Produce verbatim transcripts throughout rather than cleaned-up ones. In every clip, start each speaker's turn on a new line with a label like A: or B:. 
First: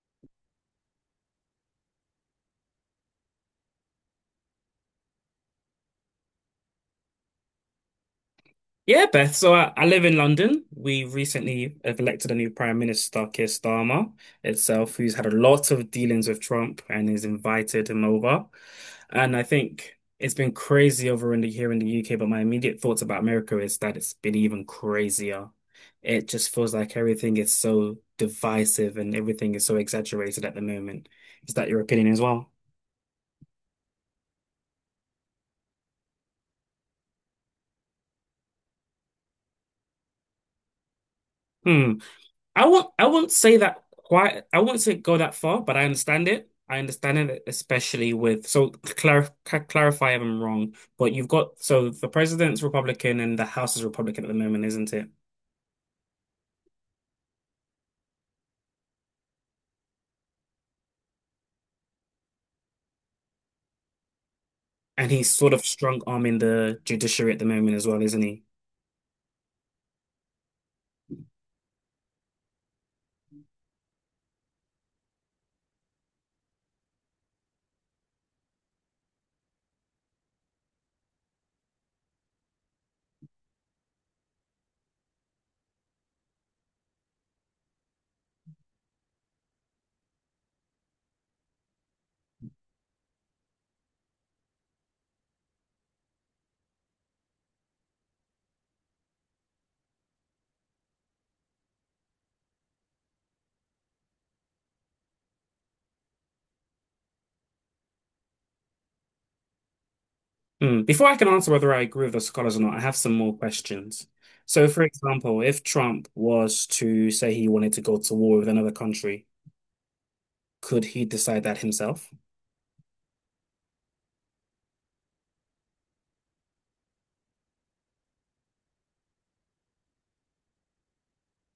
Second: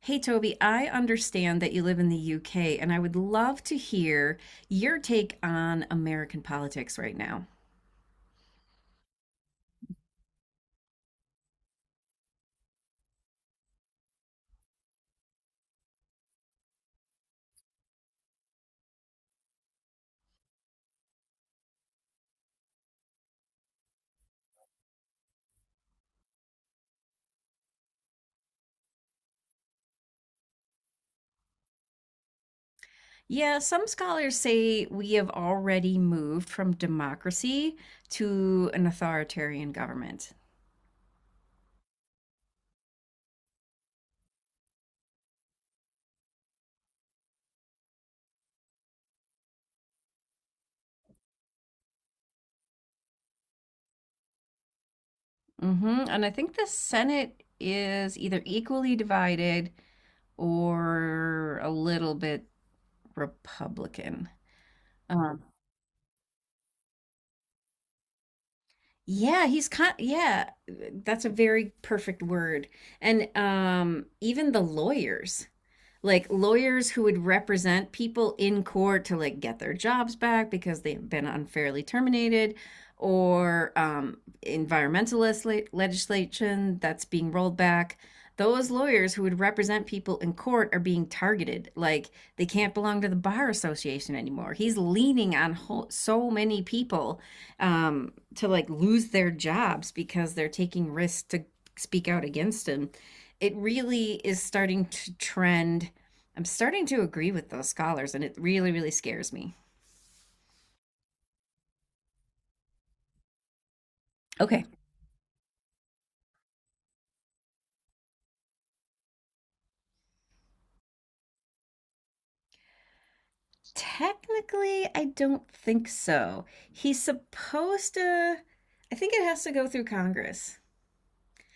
A: Hey, Toby, I understand that you live in the U K, and I would love to hear your take on American politics right now.
B: Yeah, Beth. So I, I live in London. We recently have elected a new Prime Minister, Keir Starmer itself, who's had a lot of dealings with Trump and has invited him over. And I think it's been crazy over in the here in the U K, but my immediate thoughts about America is that it's been even crazier. It just feels like everything is so divisive and everything is so exaggerated at the moment. Is that your opinion as well?
A: Yeah, some scholars say we have already moved from democracy to an authoritarian government.
B: Hmm. I won't I won't say that quite, I won't say go that far, but I understand it. I understand it, especially with so clar clarify if I'm wrong, but you've got, so the president's Republican and the House is Republican at the moment, isn't it?
A: Hmm. And I think the Senate is either equally divided or a little bit Republican.
B: And he's
A: Um,
B: sort of strong arming the judiciary at the moment as well, isn't he?
A: Yeah, he's kind yeah, that's a very perfect word. And um even the lawyers, like lawyers who would represent people in court to like get their jobs back because they've been unfairly terminated, or um, environmentalist le- legislation that's being rolled back, those lawyers who would represent people in court are being targeted. Like, they can't belong to the bar association anymore. He's leaning on ho- so many people um, to like lose their jobs because they're taking risks to speak out against him. It really is starting to trend. I'm starting to agree with those scholars, and it really, really scares me.
B: Hmm. Before I can answer whether I agree with the scholars or not, I have some more questions.
A: Okay.
B: So, for example, if Trump was to say he wanted to go to war with another country, could he decide that himself?
A: Technically, I don't think so. He's supposed to, I think it has to go through Congress,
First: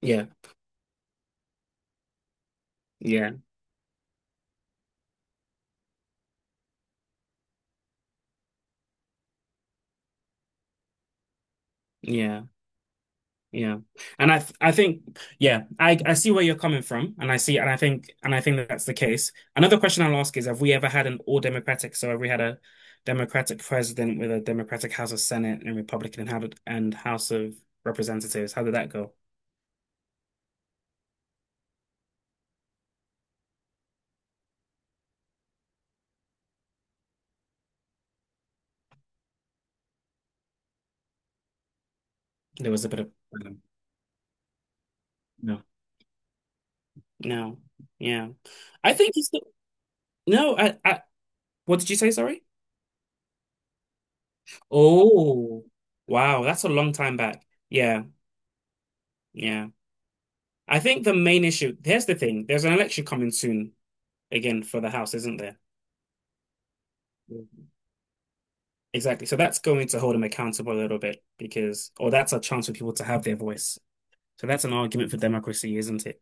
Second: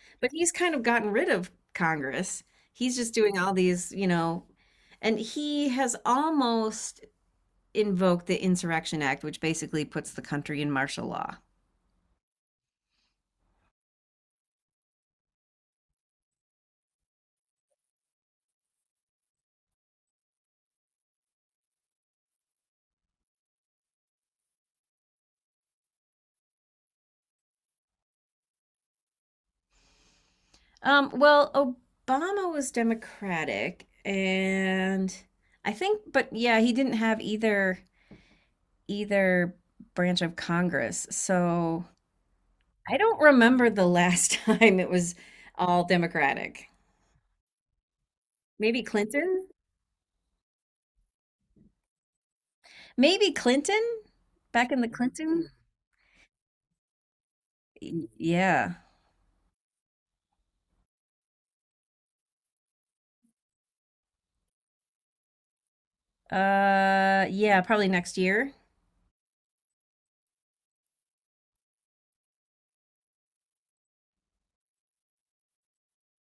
B: Yeah,
A: but he's kind of gotten rid of Congress. He's just
B: yeah,
A: doing all these, you know, and he has almost invoke the Insurrection Act, which basically puts the country in martial law.
B: yeah. Yeah. And I th I think, yeah, I I see where you're coming from, and I see and I think and I think that that's the case. Another question I'll ask is, have we ever had an all democratic, so have we had a democratic president with a democratic House of Senate and Republican and how did, and House of Representatives? How did that go?
A: Um, well, Obama was Democratic, and I think, but yeah, he didn't have either either branch of Congress. So
B: There was a
A: I
B: bit of,
A: don't remember the last time it was
B: no.
A: all Democratic.
B: No. Yeah.
A: Maybe
B: I think it's still,
A: Clinton?
B: no, I, I what did you say, sorry?
A: Maybe Clinton? Back in the Clinton?
B: Oh, wow, that's a long time back. Yeah,
A: Y- Yeah.
B: yeah. I think the main issue, here's the thing, there's an election coming soon again for the house, isn't there?
A: Uh, yeah,
B: Yeah.
A: probably next year.
B: Exactly. So that's going to hold them accountable a little bit because, or that's a chance for people to have their voice. So that's an argument for democracy, isn't it?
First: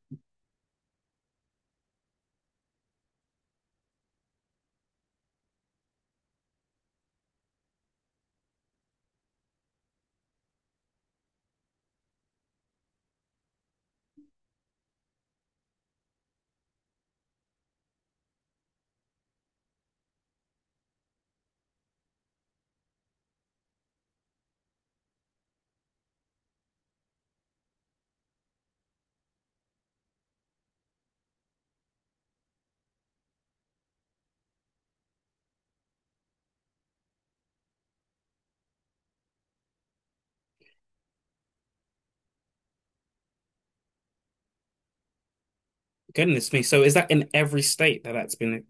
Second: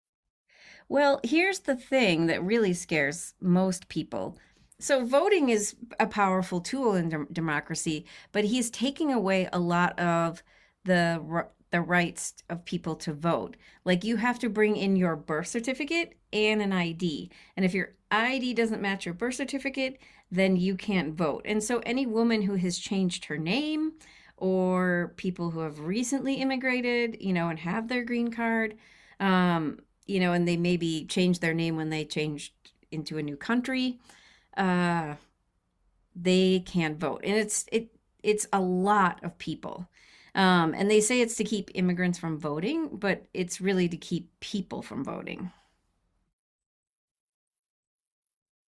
A: Well, here's the thing that really scares most people. So, voting is a powerful tool in dem- democracy, but he's taking away a lot of the r- the rights of people to vote. Like, you have to bring in your birth certificate and an I D. And if your I D doesn't match your birth certificate, then you can't vote. And so any woman who has changed her name, or people who have recently immigrated, you know, and have their green card, um, you know, and they maybe change their name when they changed into a new country. Uh, they can't vote, and it's it it's a lot of people. Um, and they say it's to keep immigrants from voting, but it's really to keep people from voting.
B: Goodness me. So is that in every state that that's been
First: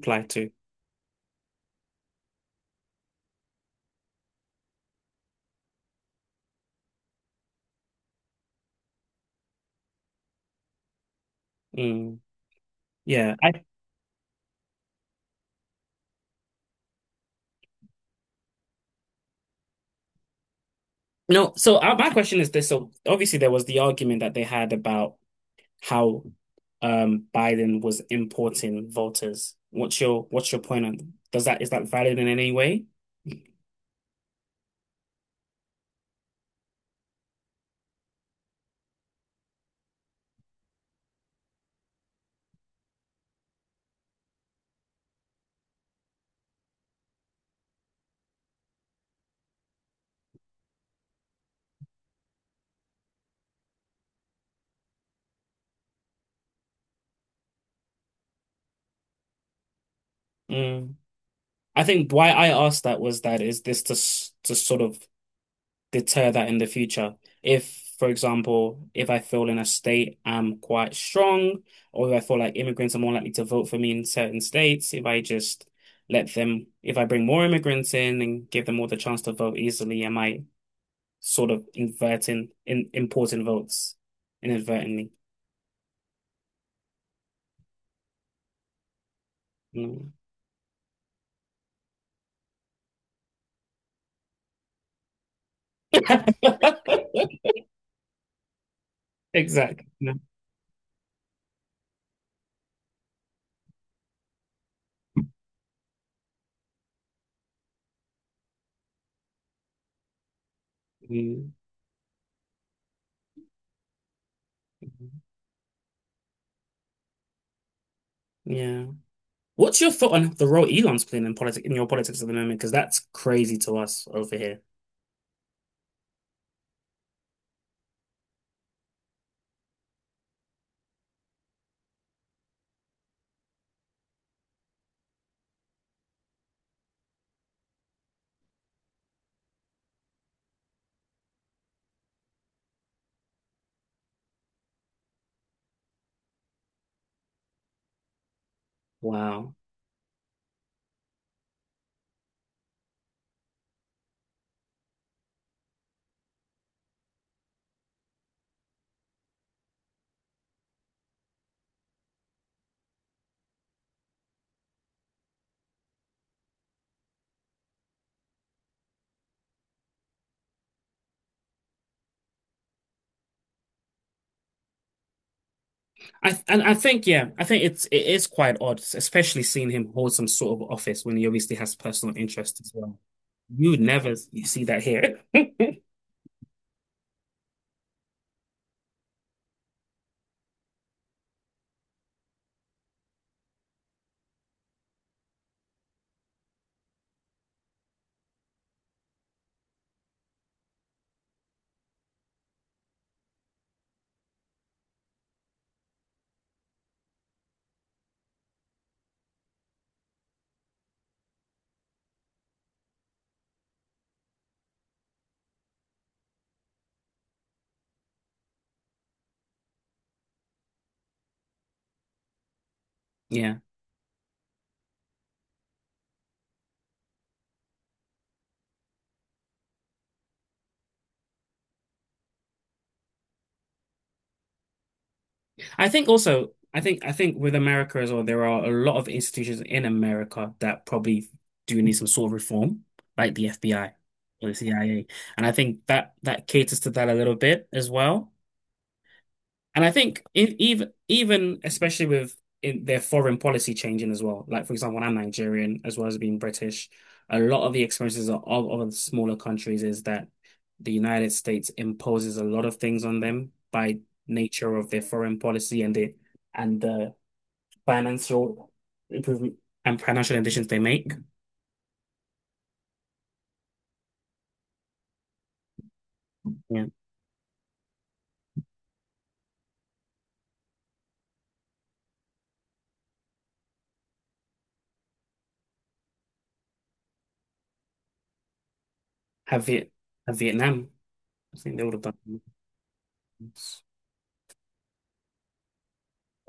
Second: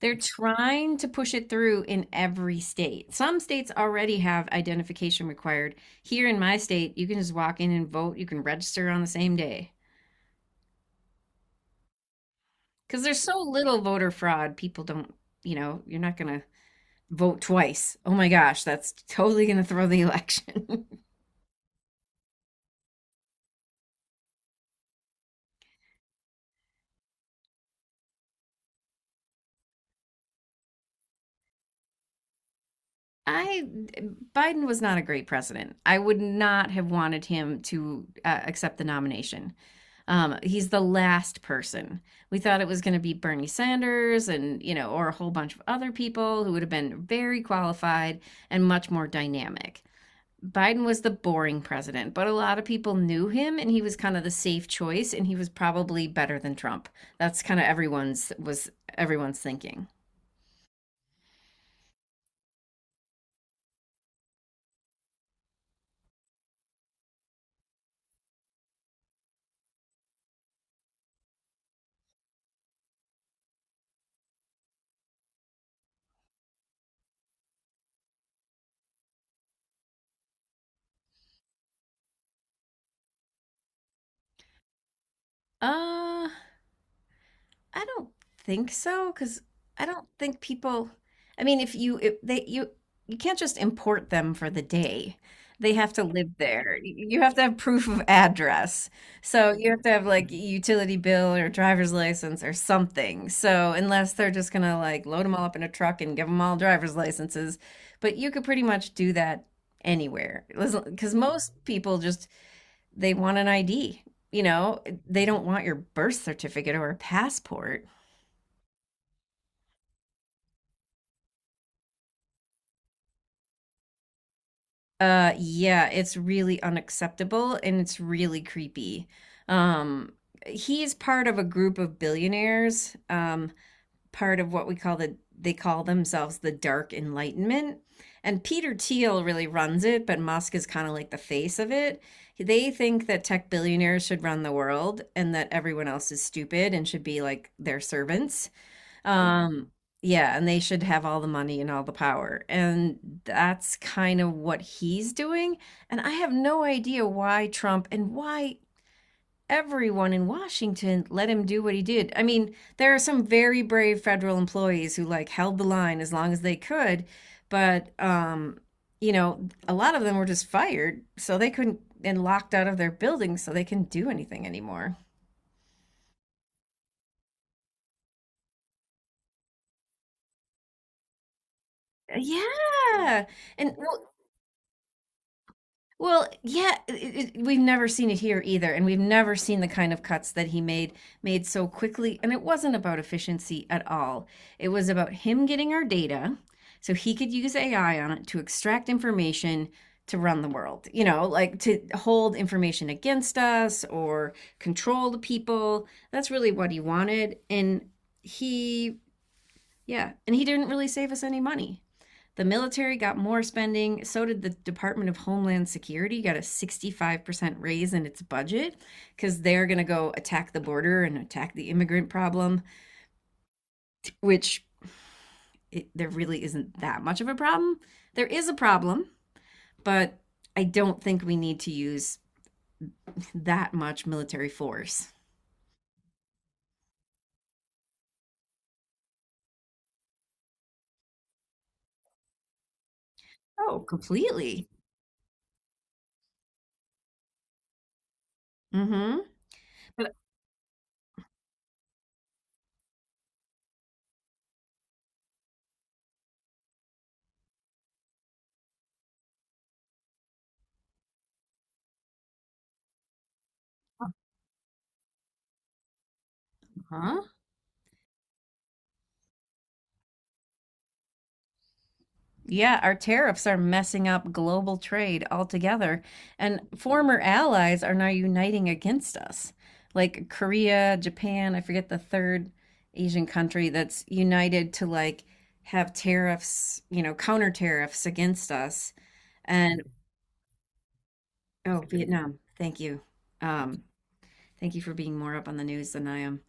A: They're
B: to?
A: trying to push it through in every state. Some states already have identification required. Here in my state, you can just walk in and vote. You can register on the same day
B: Mm,
A: because there's
B: yeah.
A: so
B: I
A: little voter fraud. People don't, you know, you're not going to vote twice. Oh my gosh, that's totally going to throw the election.
B: no. So uh, my question is this. So obviously there was the argument that they had about how, um, Biden was importing voters. What's your, what's your point on, does that, is that valid in any way?
A: I, Biden was not a great president. I would not have wanted him to uh, accept the nomination. Um, he's the last person. We thought it was going to be Bernie Sanders, and, you know, or a whole bunch of other people who would have been very qualified and much more dynamic. Biden was the boring president, but a lot of people knew him and he was kind of the safe choice and he was probably better than Trump. That's kind of everyone's was everyone's thinking.
B: Mm. I think why I asked that was that, is this to s- to sort of deter that in the future. If, for example, if I feel in a state I'm quite strong, or if I feel like immigrants are more likely to vote for me in certain states, if I just let them, if I bring more immigrants in and give them all the chance to vote easily, am I sort of inverting in importing votes inadvertently?
A: Uh I don't think so, because I don't
B: Mm.
A: think people. I mean, if you, if they you you can't just import them for the day. They have to live there. Y- You have to have proof of address. So you have
B: Exactly.
A: to have
B: No.
A: like a utility bill or driver's license or something. So unless they're just gonna like load them all up in a truck and give them all driver's licenses, but you could pretty much do that anywhere. Because most
B: Mm.
A: people just, they want an I D. You know, they don't want your birth certificate or a passport.
B: Yeah. What's your thought on the role Elon's playing in politics, in your politics at the moment? Because that's crazy to us over here.
A: Uh, yeah, it's really unacceptable and it's really creepy. Um, he's part of a group of billionaires, um, part of what we call the, they call themselves the Dark Enlightenment. And Peter Thiel really runs it, but Musk is kind of like the face of it. They think that tech billionaires should run the world and that everyone else is stupid and should be like their servants.
B: Wow.
A: Um, yeah, and they should have all the money and all the power. And that's kind of what he's doing. And I have no idea why Trump, and why everyone in Washington let him do what he did. I mean, there are some very brave federal employees who like held the line as long as they could, but um, you know, a lot of them were just fired, so they couldn't, and locked out of their buildings, so they couldn't do anything anymore.
B: I and I think, yeah, I think it's, it is quite odd, especially seeing him hold some sort of office when he obviously has personal interest as well.
A: Yeah.
B: You
A: And
B: would
A: well,
B: never You see that here.
A: Well, yeah, it, it, we've never seen it here either, and we've never seen the kind of cuts that he made made so quickly. And it wasn't about efficiency at all. It was about him getting our data so he could use A I on it to extract information to run the world. You know, like to hold information against us or control the people. That's really what he wanted, and he, yeah, and he didn't really save us any money. The military got more spending. So did the Department of Homeland Security, got a sixty-five percent raise in its budget because they're going to go attack the border and attack the immigrant problem,
B: Yeah. Yeah.
A: which, it, there really isn't that much of a problem. There is a problem, but I don't think we need to use that much military force.
B: I think also, I think I think with America as well, there are a lot of institutions in America that probably do need some sort of reform, like the
A: Oh,
B: F B I or the
A: completely.
B: C I A. And I think that that caters to that a little bit as well.
A: Mm hmm.
B: And I
A: But,
B: think if, even even especially with, in their foreign policy changing as well, like for example, I'm Nigerian as well as being British. A lot of the experiences of other smaller countries is that the United States imposes a lot of things on them by nature of their foreign policy, and the and the
A: huh?
B: financial improvement and financial additions they make.
A: Yeah, our tariffs are messing up global trade altogether, and
B: Yeah,
A: former allies are now uniting against us. Like Korea, Japan, I forget the third Asian country, that's united to like have tariffs, you know, counter tariffs against us.
B: have
A: And
B: Viet have Vietnam. I think
A: oh,
B: they would have
A: Vietnam,
B: done.
A: thank you. Um, thank you for being more up on the news than I am.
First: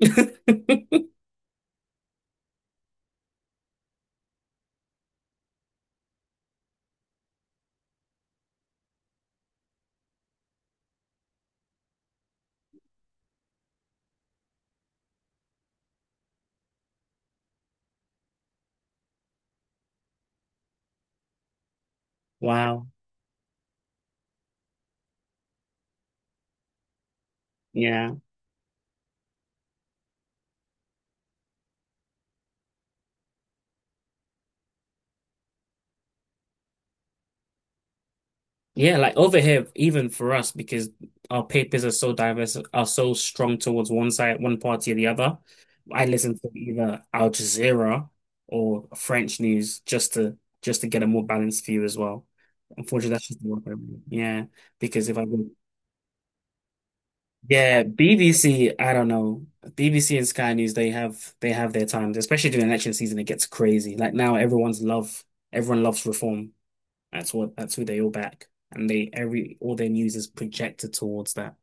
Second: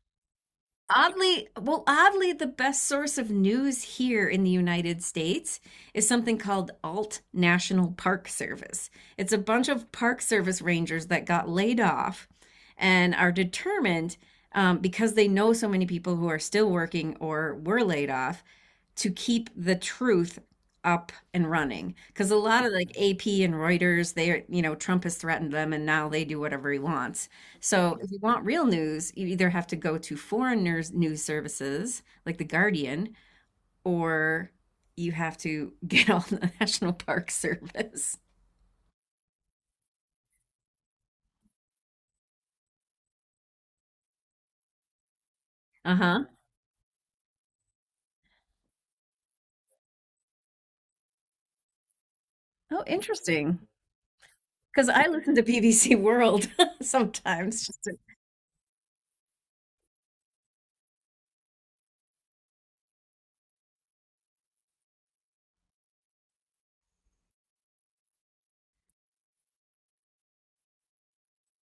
A: Oddly, well, oddly, the best source of news here in the United States is something called Alt National Park Service. It's a bunch of Park Service rangers that got laid off and are determined, um, because they know so many people who are still working or were laid off, to keep the truth up and running. Because a lot of
B: Wow.
A: like A P and Reuters, they are, you know, Trump has threatened them and now they do whatever he wants. So if
B: Yeah.
A: you want real news, you either have to go to foreign news, news services like The Guardian, or you have to get on the National Park Service.
B: Yeah, like over here, even for us, because our papers are so diverse, are so strong towards one side, one party or the other.
A: Uh
B: I
A: huh.
B: listen to either Al Jazeera or French news, just to just to get a more balanced view as well.
A: Oh,
B: Unfortunately, that's just the work
A: interesting.
B: I do. Yeah,
A: Because I
B: because if I
A: listen to
B: go,
A: B B C World sometimes
B: yeah,
A: just,
B: B B C, I don't know, B B C and Sky News, they have they have their times, especially during election season. It gets crazy. Like now, everyone's love, everyone loves reform. That's what that's who they all back, and they every all their news is projected towards that.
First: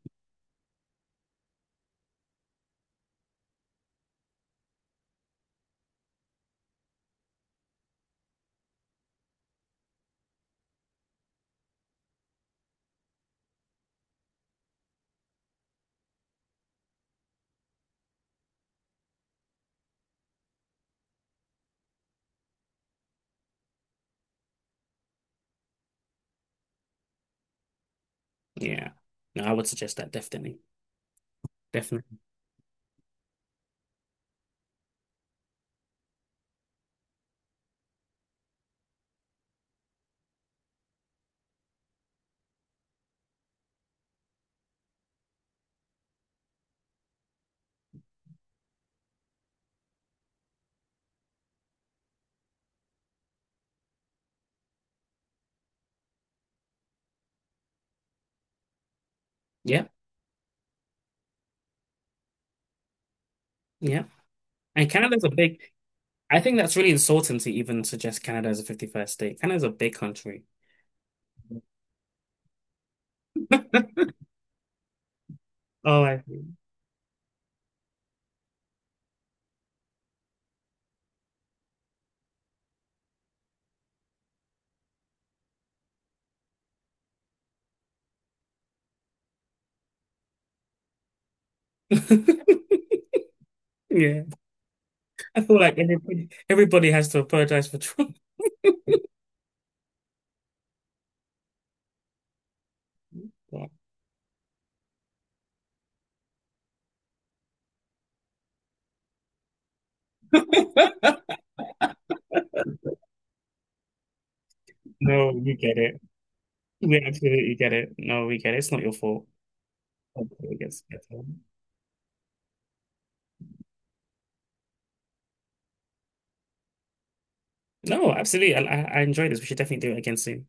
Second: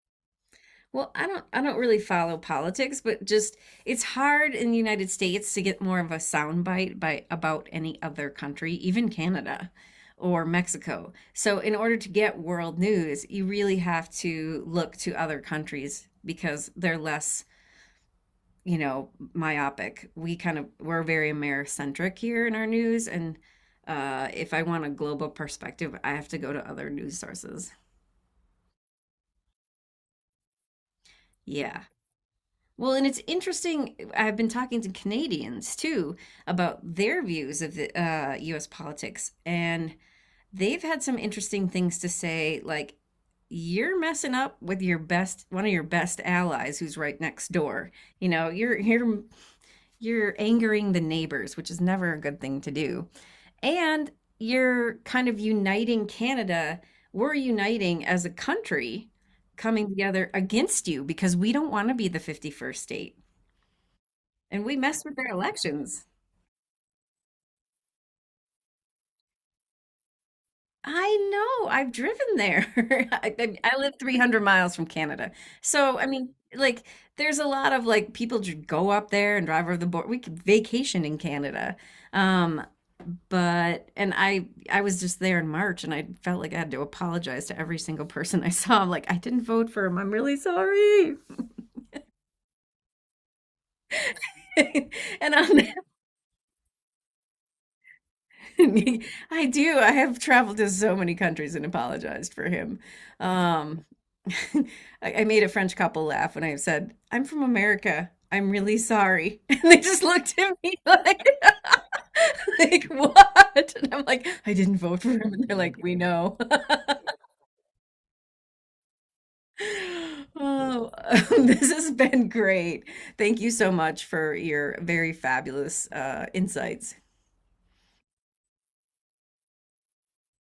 A: well, I don't I don't really follow politics, but just, it's hard in the United States to get more of a soundbite by about any other country, even Canada or Mexico. So in order to get world news, you really have to look to other countries because they're less, you know, myopic. We kind of we're very Americentric here in our news, and uh, if I want a global perspective, I have to go to other news sources.
B: Yeah, no, I would suggest that definitely,
A: Yeah.
B: definitely.
A: Well, and it's interesting. uh, I've been talking to Canadians too about their views of the uh, U S politics, and they've had some interesting things to say, like, you're messing up with your best, one of your best allies who's right next door. You know, you're you're you're angering the neighbors, which is never a good thing to do. And you're kind of uniting Canada. We're uniting as a country,
B: Yeah,
A: coming together against you because we don't want to be the fifty-first state.
B: yeah.
A: And we
B: And
A: mess with
B: Canada's
A: their
B: a big.
A: elections.
B: I think that's really insulting to even suggest Canada as a fifty-first state. Canada's a big country.
A: I know. I've driven there. I, I I live three hundred miles from Canada. So,
B: Oh,
A: I
B: I,
A: mean, like, there's a lot of like people just go up there and drive over the border. We could vacation in Canada. Um, but, and I, I was just there in March and I felt like I had to apologize to every single person I saw. I'm like, I didn't vote for him. I'm really sorry.
B: yeah.
A: And
B: I feel
A: on
B: like everybody everybody has to apologize for Trump.
A: I do. I have traveled to so many countries and apologized for him.
B: No,
A: Um, I, I made a French couple laugh when I said, "I'm from America. I'm really sorry," and they just looked at me like, "Like what?" And I'm like, "I didn't vote for him," and they're
B: you
A: like,
B: get
A: "We
B: it.
A: know."
B: We absolutely get it. No, we get it. It's not your fault. Hopefully it gets
A: Oh,
B: better.
A: this has been great. Thank you so much for your very fabulous uh, insights.
B: No, absolutely. I, I I enjoyed this. We should definitely do it again soon.